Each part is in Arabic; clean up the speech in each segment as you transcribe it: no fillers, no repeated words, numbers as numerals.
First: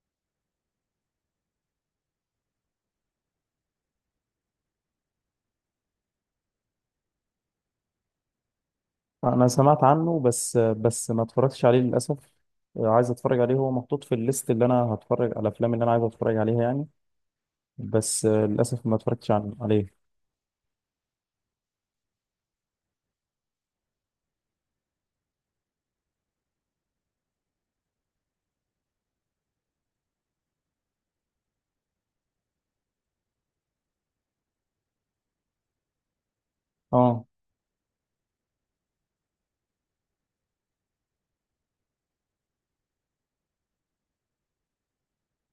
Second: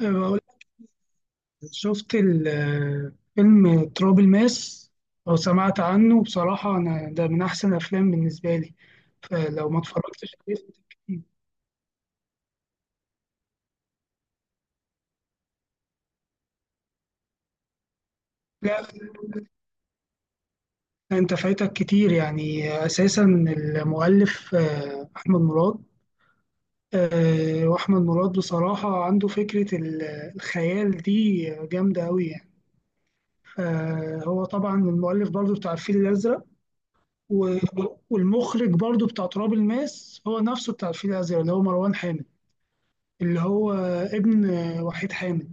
بقول شفت فيلم تراب الماس لو سمعت عنه، بصراحة أنا ده من أحسن الأفلام بالنسبة لي، انا فلو ما سمعت عنه اتفرجتش عليه بس فايتك بس كتير. ما اتفرجتش عليه للاسف. عايز اتفرج عليه، هو محطوط في الليست اللي انا هتفرج على الافلام اللي انا عايز اتفرج عليها يعني. بس لا، للاسف ما اتفرجتش عليه. أنت فايتك كتير يعني أساسا. المؤلف أحمد مراد. وأحمد مراد بصراحة عنده فكرة الخيال دي جامدة أوي يعني. فهو طبعا المؤلف برضو بتاع الفيل الأزرق. اه و- والمخرج برضو بتاع تراب الماس هو نفسه بتاع الفيل الأزرق، اللي هو مروان حامد، اللي هو ابن وحيد حامد،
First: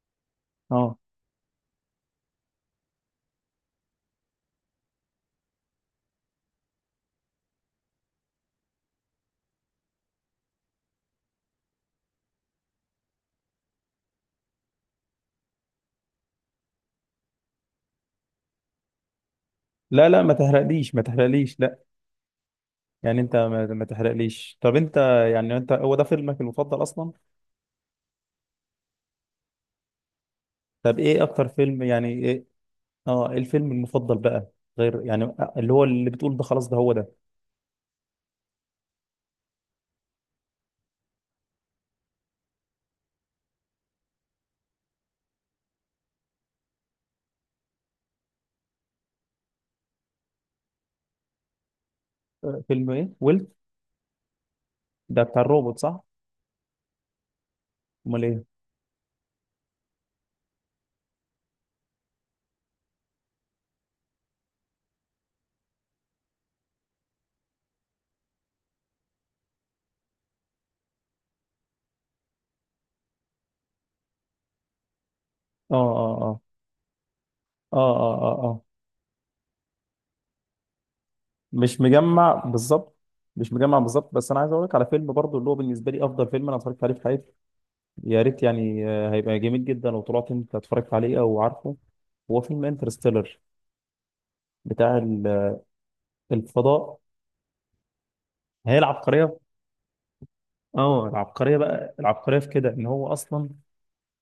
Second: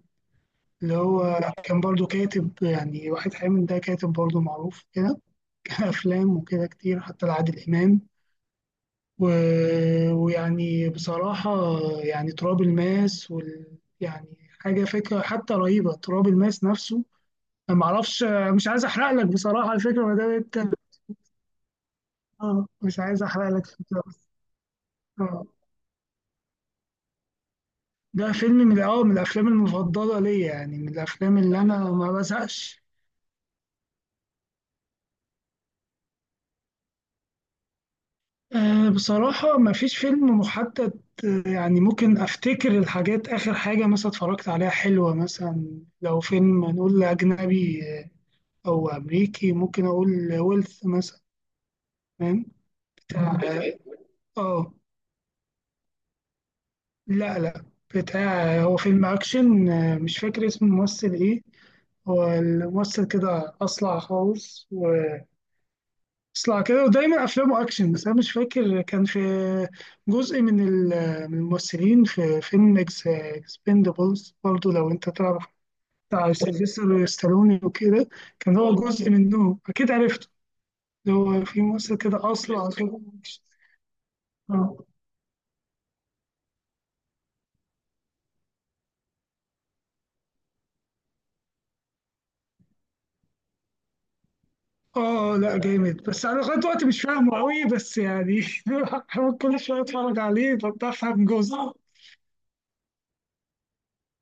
اللي اه، هو كان برضو كاتب. يعني وحيد حامد ده كاتب برضو معروف كده، كان أفلام وكده كتير حتى لعادل إمام. و... ويعني بصراحة يعني تراب الماس يعني حاجة فكرة حتى رهيبة تراب الماس نفسه. أنا معرفش، مش عايز أحرق لك بصراحة الفكرة لا ما لا، دام ما أنت تحرقليش ما تحرقليش، لا. آه، مش يعني عايز انت أحرق لك ما الفكرة بس. تحرقليش، طب انت. آه. يعني انت، هو ده فيلمك المفضل اصلا؟ ده فيلم من من الافلام المفضله ليا، يعني من طب ايه الافلام اكتر اللي فيلم، انا يعني ما ايه؟ بزهقش. اه، إيه الفيلم المفضل بقى؟ غير يعني اللي هو اللي بتقول ده، خلاص ده هو ده. أه، بصراحة ما فيش فيلم محدد. يعني ممكن أفتكر الحاجات، آخر حاجة مثلا اتفرجت عليها حلوة، مثلا لو فيلم نقول أجنبي أو أمريكي، ممكن أقول ويلث مثلا. فاهم؟ فيلم ايه ويلت؟ بتاع، آه. ده بتاع الروبوت صح؟ لا، لا، امال ايه؟ بتاع، هو فيلم أكشن. مش فاكر اسم الممثل إيه. هو الممثل كده أصلع خالص، اصلع كده، ودايما افلامه اكشن، بس انا مش فاكر. كان في جزء من من الممثلين في فيلم اكس اكسبندبلز برضو، لو انت تعرف، اه بتاع اه سيلفستر ستالوني اه وكده. اه، اه اه، كان آه. هو جزء منهم، اكيد عرفته، اللي هو في مش ممثل كده مجمع اصلع بالظبط. كده. مش مجمع بالظبط، بس انا عايز اقول لك اه، على فيلم برضو، اللي هو بالنسبه لي افضل فيلم انا اتفرجت عليه في حياتي. يا ريت يعني هيبقى جميل جدا لو طلعت انت اتفرجت عليه او عارفه. هو فيلم انترستيلر، بتاع اه. لا جامد، بس انا لغايه دلوقتي الفضاء. مش فاهمه قوي، بس يعني هي حاول العبقريه. كل شويه اتفرج عليه اه، فبفهم العبقريه جزء. بقى، العبقريه في كده ان هو اصلا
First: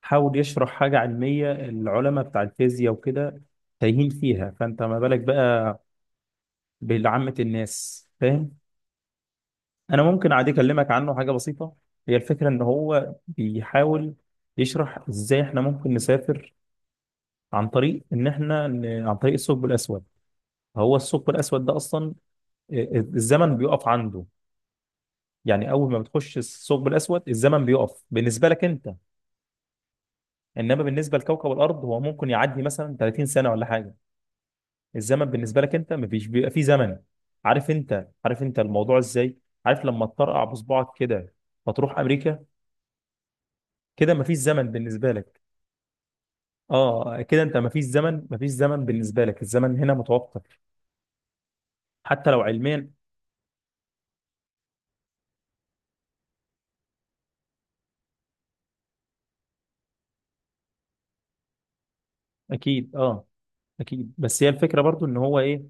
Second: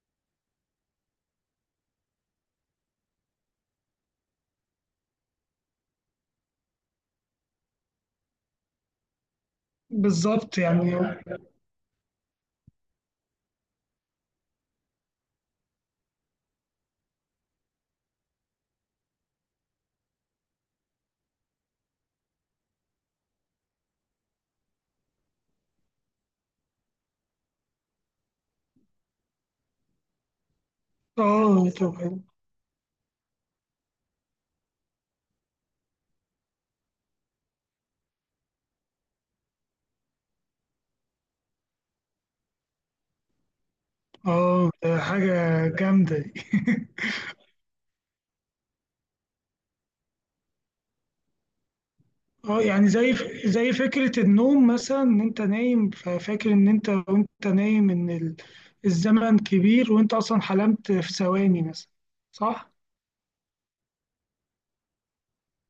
حاول يشرح حاجه علميه، العلماء بتاع الفيزياء وكده تايهين فيها، فانت ما بالك بقى بعامه الناس فاهم. انا ممكن عادي بالظبط اكلمك يعني. عنه حاجه بسيطه. هي الفكره ان هو بيحاول يشرح ازاي احنا ممكن نسافر عن طريق ان احنا ن- عن طريق الثقب الاسود. هو الثقب الاسود ده اصلا الزمن بيقف عنده. يعني اول ما بتخش الثقب الاسود الزمن بيقف بالنسبه لك انت، انما بالنسبه لكوكب اه الارض طب. هو ممكن يعدي مثلا 30 سنه ولا حاجه. الزمن بالنسبه لك انت مفيش، بيبقى فيه زمن. عارف انت الموضوع ازاي؟ عارف لما تطرقع بصبعك كده فتروح امريكا، كده مفيش اه، زمن ده بالنسبه حاجه لك. جامده دي. اه، كده انت مفيش زمن، بالنسبه لك الزمن هنا متوفر، حتى لو اه يعني علميا. زي فكرة النوم مثلا، ان انت نايم ففاكر ان انت وانت نايم ان الزمن كبير وانت اصلا حلمت في ثواني مثلا، صح؟ اكيد اه اكيد، بس هي الفكره برضو ان هو ايه،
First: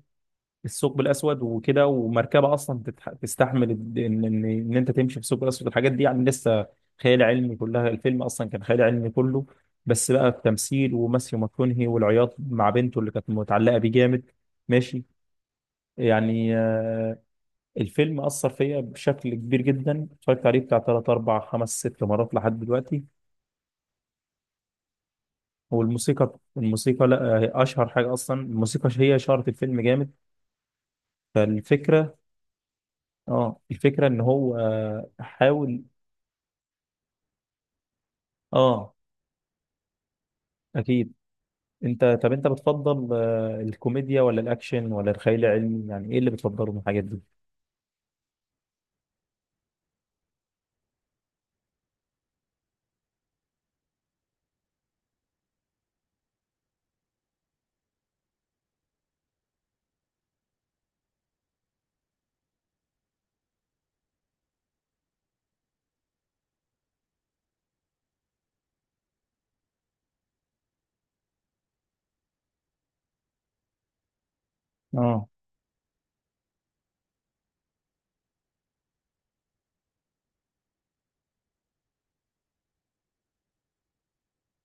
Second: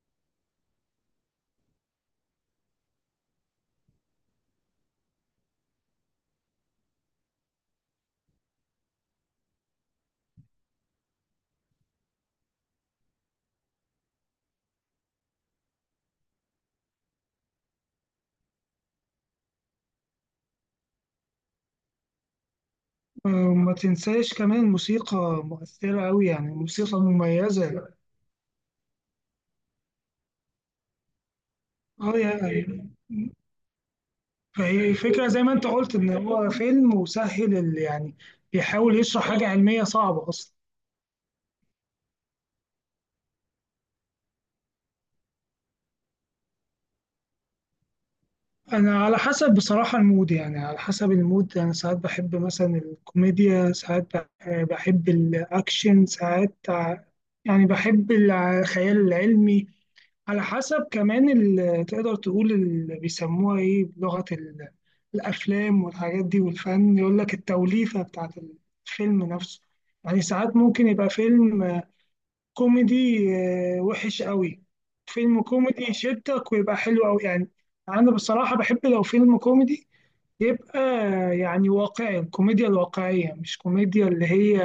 الثقب الاسود وكده ومركبه اصلا تستحمل ان ان ان إن انت تمشي في الثقب الاسود. الحاجات دي يعني لسه خيال علمي كلها، الفيلم اصلا كان خيال علمي كله، بس بقى التمثيل وماثيو ماكونهي والعياط مع بنته اللي كانت متعلقه بيه جامد. ماشي، يعني الفيلم أثر فيا بشكل كبير جدا، اتفرجت عليه بتاع تلات أربع خمس ست مرات لحد دلوقتي. وما تنساش كمان موسيقى مؤثرة أوي، والموسيقى، يعني موسيقى الموسيقى لا، هي اشهر مميزة. حاجه اصلا، الموسيقى هي شهرة الفيلم جامد. فالفكره، اه يعني. اه الفكره ان هو فهي فكرة زي ما انت حاول. قلت، ان هو فيلم وسهل يعني اه بيحاول يشرح حاجة علمية صعبة أصلا. اكيد. انت طب انت بتفضل الكوميديا ولا الاكشن ولا الخيال العلمي؟ يعني ايه اللي بتفضله من الحاجات دي؟ انا على حسب بصراحة المود، يعني على حسب المود انا ساعات بحب مثلا الكوميديا، ساعات بحب الاكشن، ساعات يعني بحب الخيال العلمي. على حسب كمان تقدر تقول اللي بيسموها ايه بلغة الافلام والحاجات دي والفن، يقول لك التوليفة بتاعت الفيلم نفسه. يعني ساعات ممكن يبقى فيلم كوميدي وحش قوي. اه فيلم كوميدي يشدك ويبقى حلو قوي يعني. انا بصراحة بحب لو فيلم كوميدي يبقى يعني واقعي، الكوميديا الواقعية، مش كوميديا اللي هي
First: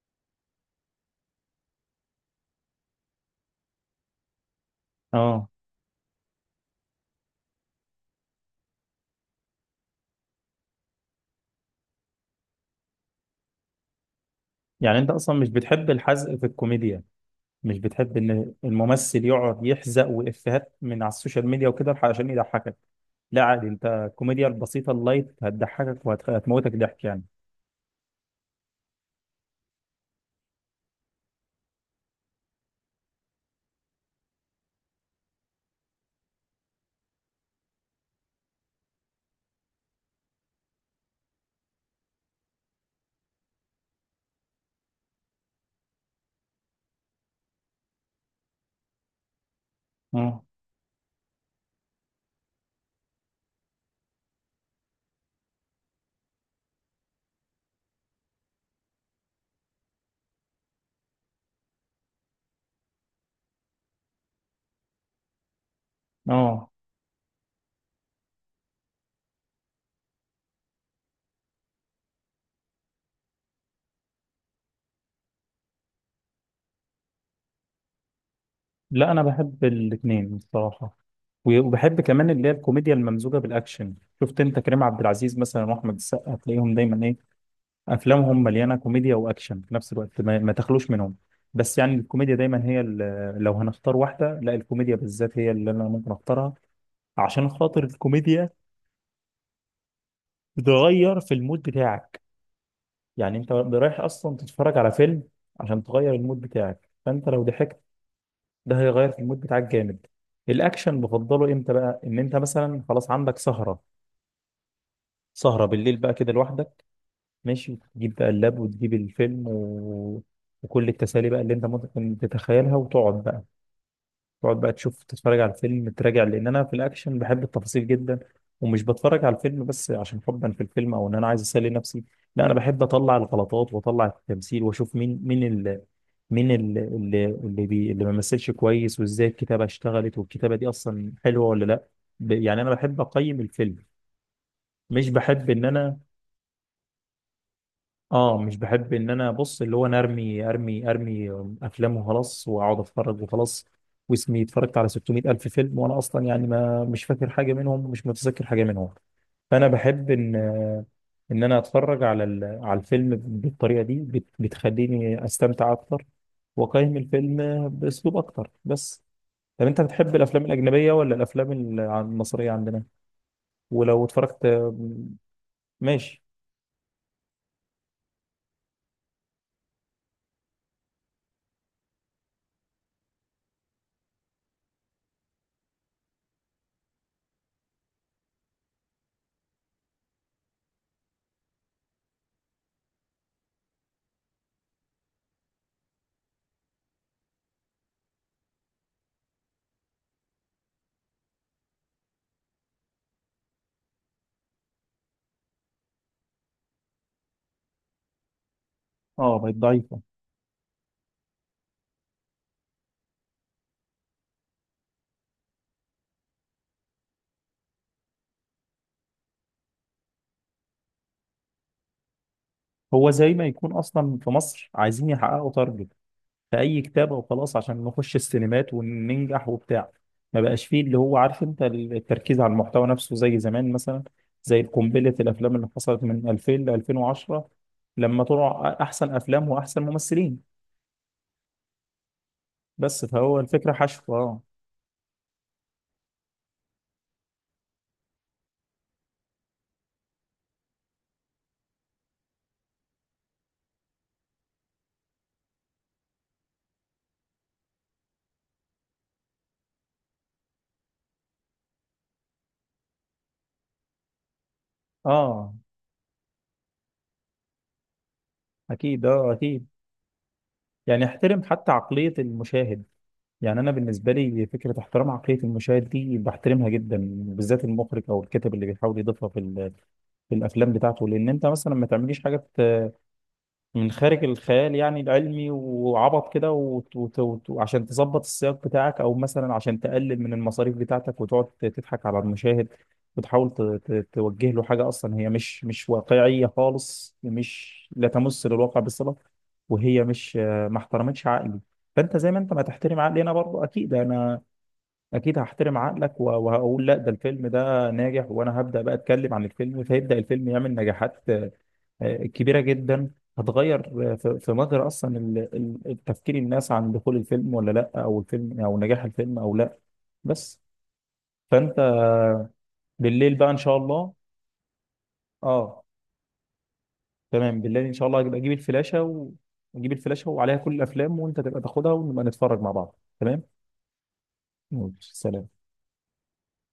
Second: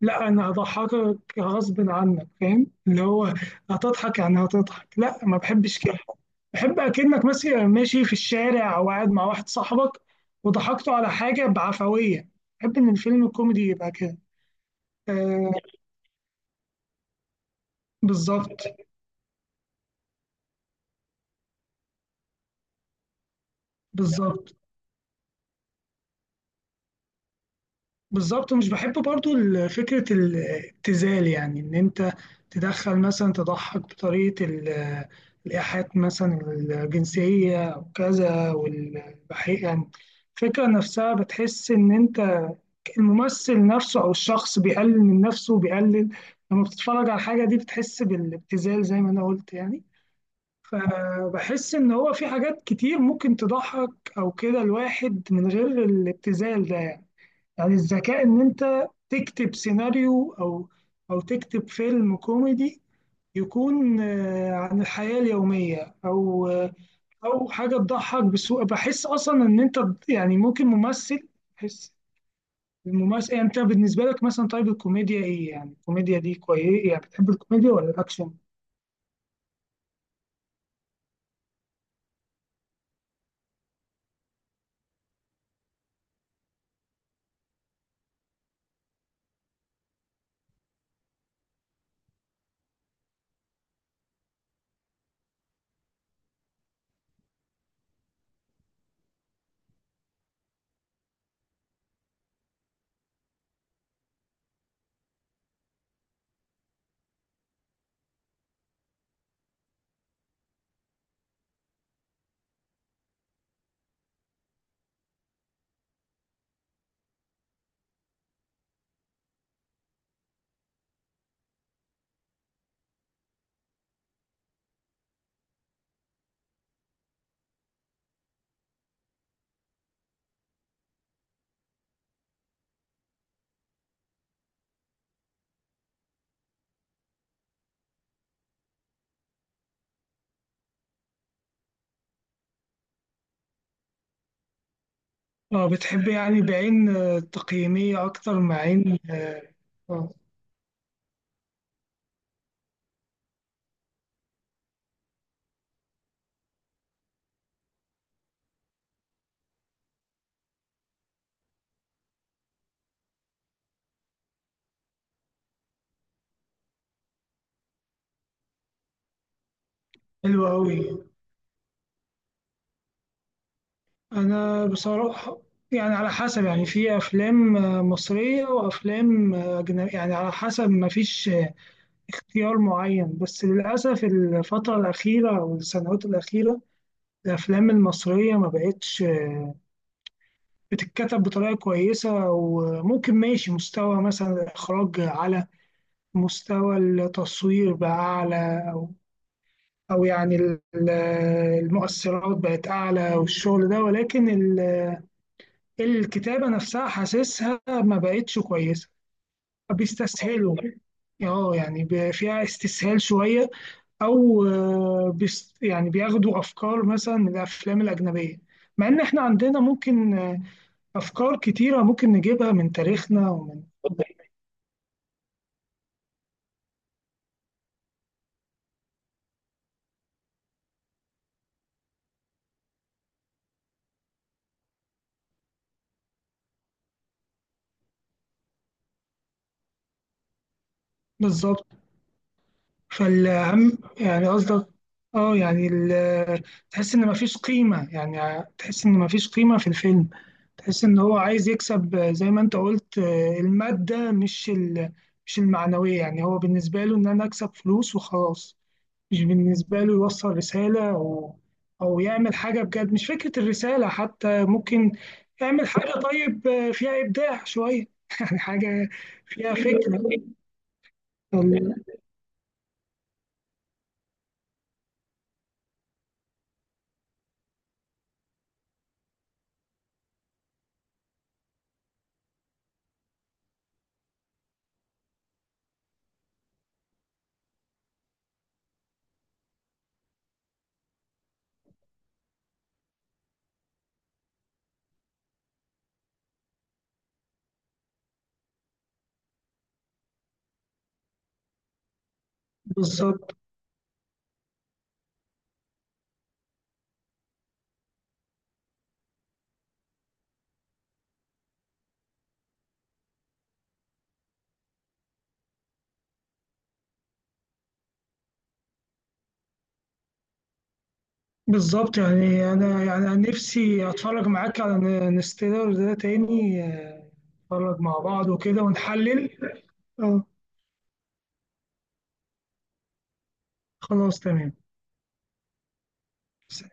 لا انا هضحكك غصب عنك، فاهم اللي هو هتضحك يعني هتضحك، لا ما اه، بحبش كده. بحب اكنك مثلا ماشي في الشارع او قاعد مع واحد صاحبك وضحكته على حاجة بعفوية، بحب ان الفيلم الكوميدي يبقى كده. يعني انت اصلا مش آه. بتحب الحزق في الكوميديا؟ مش بتحب بالظبط. ان الممثل يقعد يحزق، وافيهات من على السوشيال ميديا وكده عشان يضحكك؟ لا عادي، انت الكوميديا بالظبط. البسيطه اللايت هتضحكك وهتموتك ضحك يعني. بالظبط، ومش بحب برضو فكرة الابتذال، يعني إن أنت تدخل مثلا تضحك بطريقة الإيحاءات مثلا الجنسية أو كذا والبحيئة يعني. الفكرة نفسها بتحس إن أنت الممثل نفسه أو الشخص بيقلل من نفسه وبيقلل، لما بتتفرج على الحاجة دي بتحس بالابتذال زي ما أنا قلت يعني. اه فبحس إن هو في حاجات كتير ممكن تضحك أو كده الواحد من غير الابتذال ده. يعني الذكاء إن أنت تكتب سيناريو أو تكتب فيلم كوميدي يكون عن الحياة اليومية أو اه، أو حاجة تضحك بسوء. بحس أصلا إن أنت يعني ممكن ممثل، بحس الممثل يعني. أنت بالنسبة لك مثلا، طيب الكوميديا إيه يعني الكوميديا دي كويس، يعني بتحب الكوميديا ولا الأكشن؟ لا انا بحب الاثنين الصراحه، وبحب كمان اللي هي الكوميديا الممزوجه بالاكشن. شفت انت كريم عبد العزيز مثلا واحمد السقا، تلاقيهم دايما ايه، افلامهم مليانه كوميديا واكشن في نفس الوقت، ما تخلوش منهم. بس يعني الكوميديا دايما هي لو هنختار واحده، لا الكوميديا بالذات هي اللي انا ممكن اختارها، عشان خاطر الكوميديا بتغير في المود بتاعك. يعني انت رايح اصلا تتفرج على فيلم عشان تغير المود بتاعك، فانت لو ضحكت ده هيغير في المود بتاعك جامد. الاكشن بفضله امتى بقى، ان انت مثلا خلاص عندك سهره، سهره بالليل بقى كده لوحدك، ماشي، تجيب بقى اللاب وتجيب الفيلم و... وكل التسالي بقى اللي انت ممكن تتخيلها، وتقعد بقى تقعد بقى تشوف تتفرج على الفيلم، تراجع، لان انا في الاكشن بحب التفاصيل جدا. ومش بتفرج على الفيلم بس عشان حبا في الفيلم او ان انا عايز اسلي نفسي، لا انا بحب اطلع الغلطات واطلع التمثيل واشوف مين اللي ما مثلش كويس، وازاي الكتابه اشتغلت، والكتابه دي اصلا حلوه ولا لا. يعني انا بحب اقيم الفيلم، مش بحب ان اه. انا بتحب يعني بعين تقييمية اه أكتر مع مش بحب عين ان انا آه،. بص، اللي هو انا آه،. ارمي افلام وخلاص واقعد اتفرج وخلاص، واسمي اتفرجت على 600 الف فيلم وانا اصلا يعني ما مش فاكر حاجه منهم ومش متذكر حاجه منهم. فانا بحب ان انا اتفرج على على الفيلم بالطريقه دي بتخليني استمتع اكتر، واقيم الفيلم باسلوب اكتر بس. طب انت بتحب الافلام حلوة الاجنبيه أوي. ولا الافلام المصريه عندنا؟ ولو اتفرجت، انا بصراحه يعني على ماشي. حسب، يعني في افلام مصريه وافلام اجنبيه، يعني على حسب، ما فيش اختيار معين. بس للاسف الفتره الاخيره او السنوات الاخيره الافلام المصريه ما بقتش بتتكتب بطريقه كويسه. وممكن ماشي مستوى مثلا الاخراج، على مستوى التصوير بقى اعلى، او يعني المؤثرات بقت اعلى والشغل ده، ولكن الكتابة نفسها حاسسها ما بقتش كويسة. اه بقت ضعيفه. بيستسهلوا. اه يعني فيها استسهال شوية، أو بيس يعني بياخدوا أفكار مثلا من الأفلام الأجنبية، مع إن إحنا عندنا ممكن أفكار كتيرة ممكن نجيبها من هو تاريخنا زي ما ومن. يكون اصلا في مصر عايزين يحققوا تارجت في اي كتاب او خلاص، عشان نخش السينمات وننجح وبتاع، ما بقاش فيه اللي هو عارف انت، التركيز على المحتوى نفسه زي زمان مثلا، زي قنبله الافلام اللي حصلت من 2000 ل 2010 لما طلع احسن افلام واحسن ممثلين، بالظبط. بس، فهو الفكره فالأهم حشو يعني اه. قصدك. اه يعني تحس إن مفيش قيمة، يعني تحس إن مفيش قيمة في الفيلم. تحس ان هو عايز يكسب زي ما انت قلت المادة، مش مش المعنوية. يعني هو بالنسبة له ان انا اكسب فلوس وخلاص، مش بالنسبة له يوصل رسالة او يعمل حاجة بجد. مش فكرة الرسالة حتى، ممكن اه يعمل حاجة طيب فيها ابداع شوية يعني حاجة اكيد، اه فيها اكيد. فكرة. يعني احترم حتى عقليه المشاهد. يعني انا بالنسبه لي فكره احترام عقليه المشاهد دي بحترمها جدا، بالذات المخرج او الكاتب اللي بيحاول يضيفها في الافلام بتاعته. لان انت مثلا ما تعمليش حاجه من خارج الخيال يعني العلمي وعبط كده وعشان تظبط السياق بتاعك، او مثلا عشان تقلل من المصاريف بتاعتك وتقعد تضحك على المشاهد. وتحاول توجه له حاجة اصلا هي مش واقعية خالص، مش لا تمس للواقع بالصلة، وهي مش، ما احترمتش عقلي. فانت زي ما انت ما تحترم عقلي انا بالظبط. برضه، اكيد انا اكيد هحترم عقلك، وهقول لا ده الفيلم ده ناجح، وانا هبدأ بقى اتكلم عن الفيلم، فيبدأ الفيلم يعمل نجاحات كبيرة جدا. هتغير في مجرى أصلا التفكير الناس عن دخول الفيلم ولا لأ، أو الفيلم أو نجاح الفيلم أو لأ، بس. فأنت بالظبط، يعني انا يعني أنا بالليل بقى إن شاء نفسي الله. اتفرج معاك على انستيلر أه، ده تاني آه،. تمام نتفرج بالليل إن مع شاء الله، بعض أجيب وكده الفلاشة ونحلل. و... أجيب اه الفلاشة وعليها كل الأفلام، وأنت تبقى تاخدها ونبقى نتفرج مع بعض، تمام؟ خلاص، تمام. ماشي، سلام. سلام.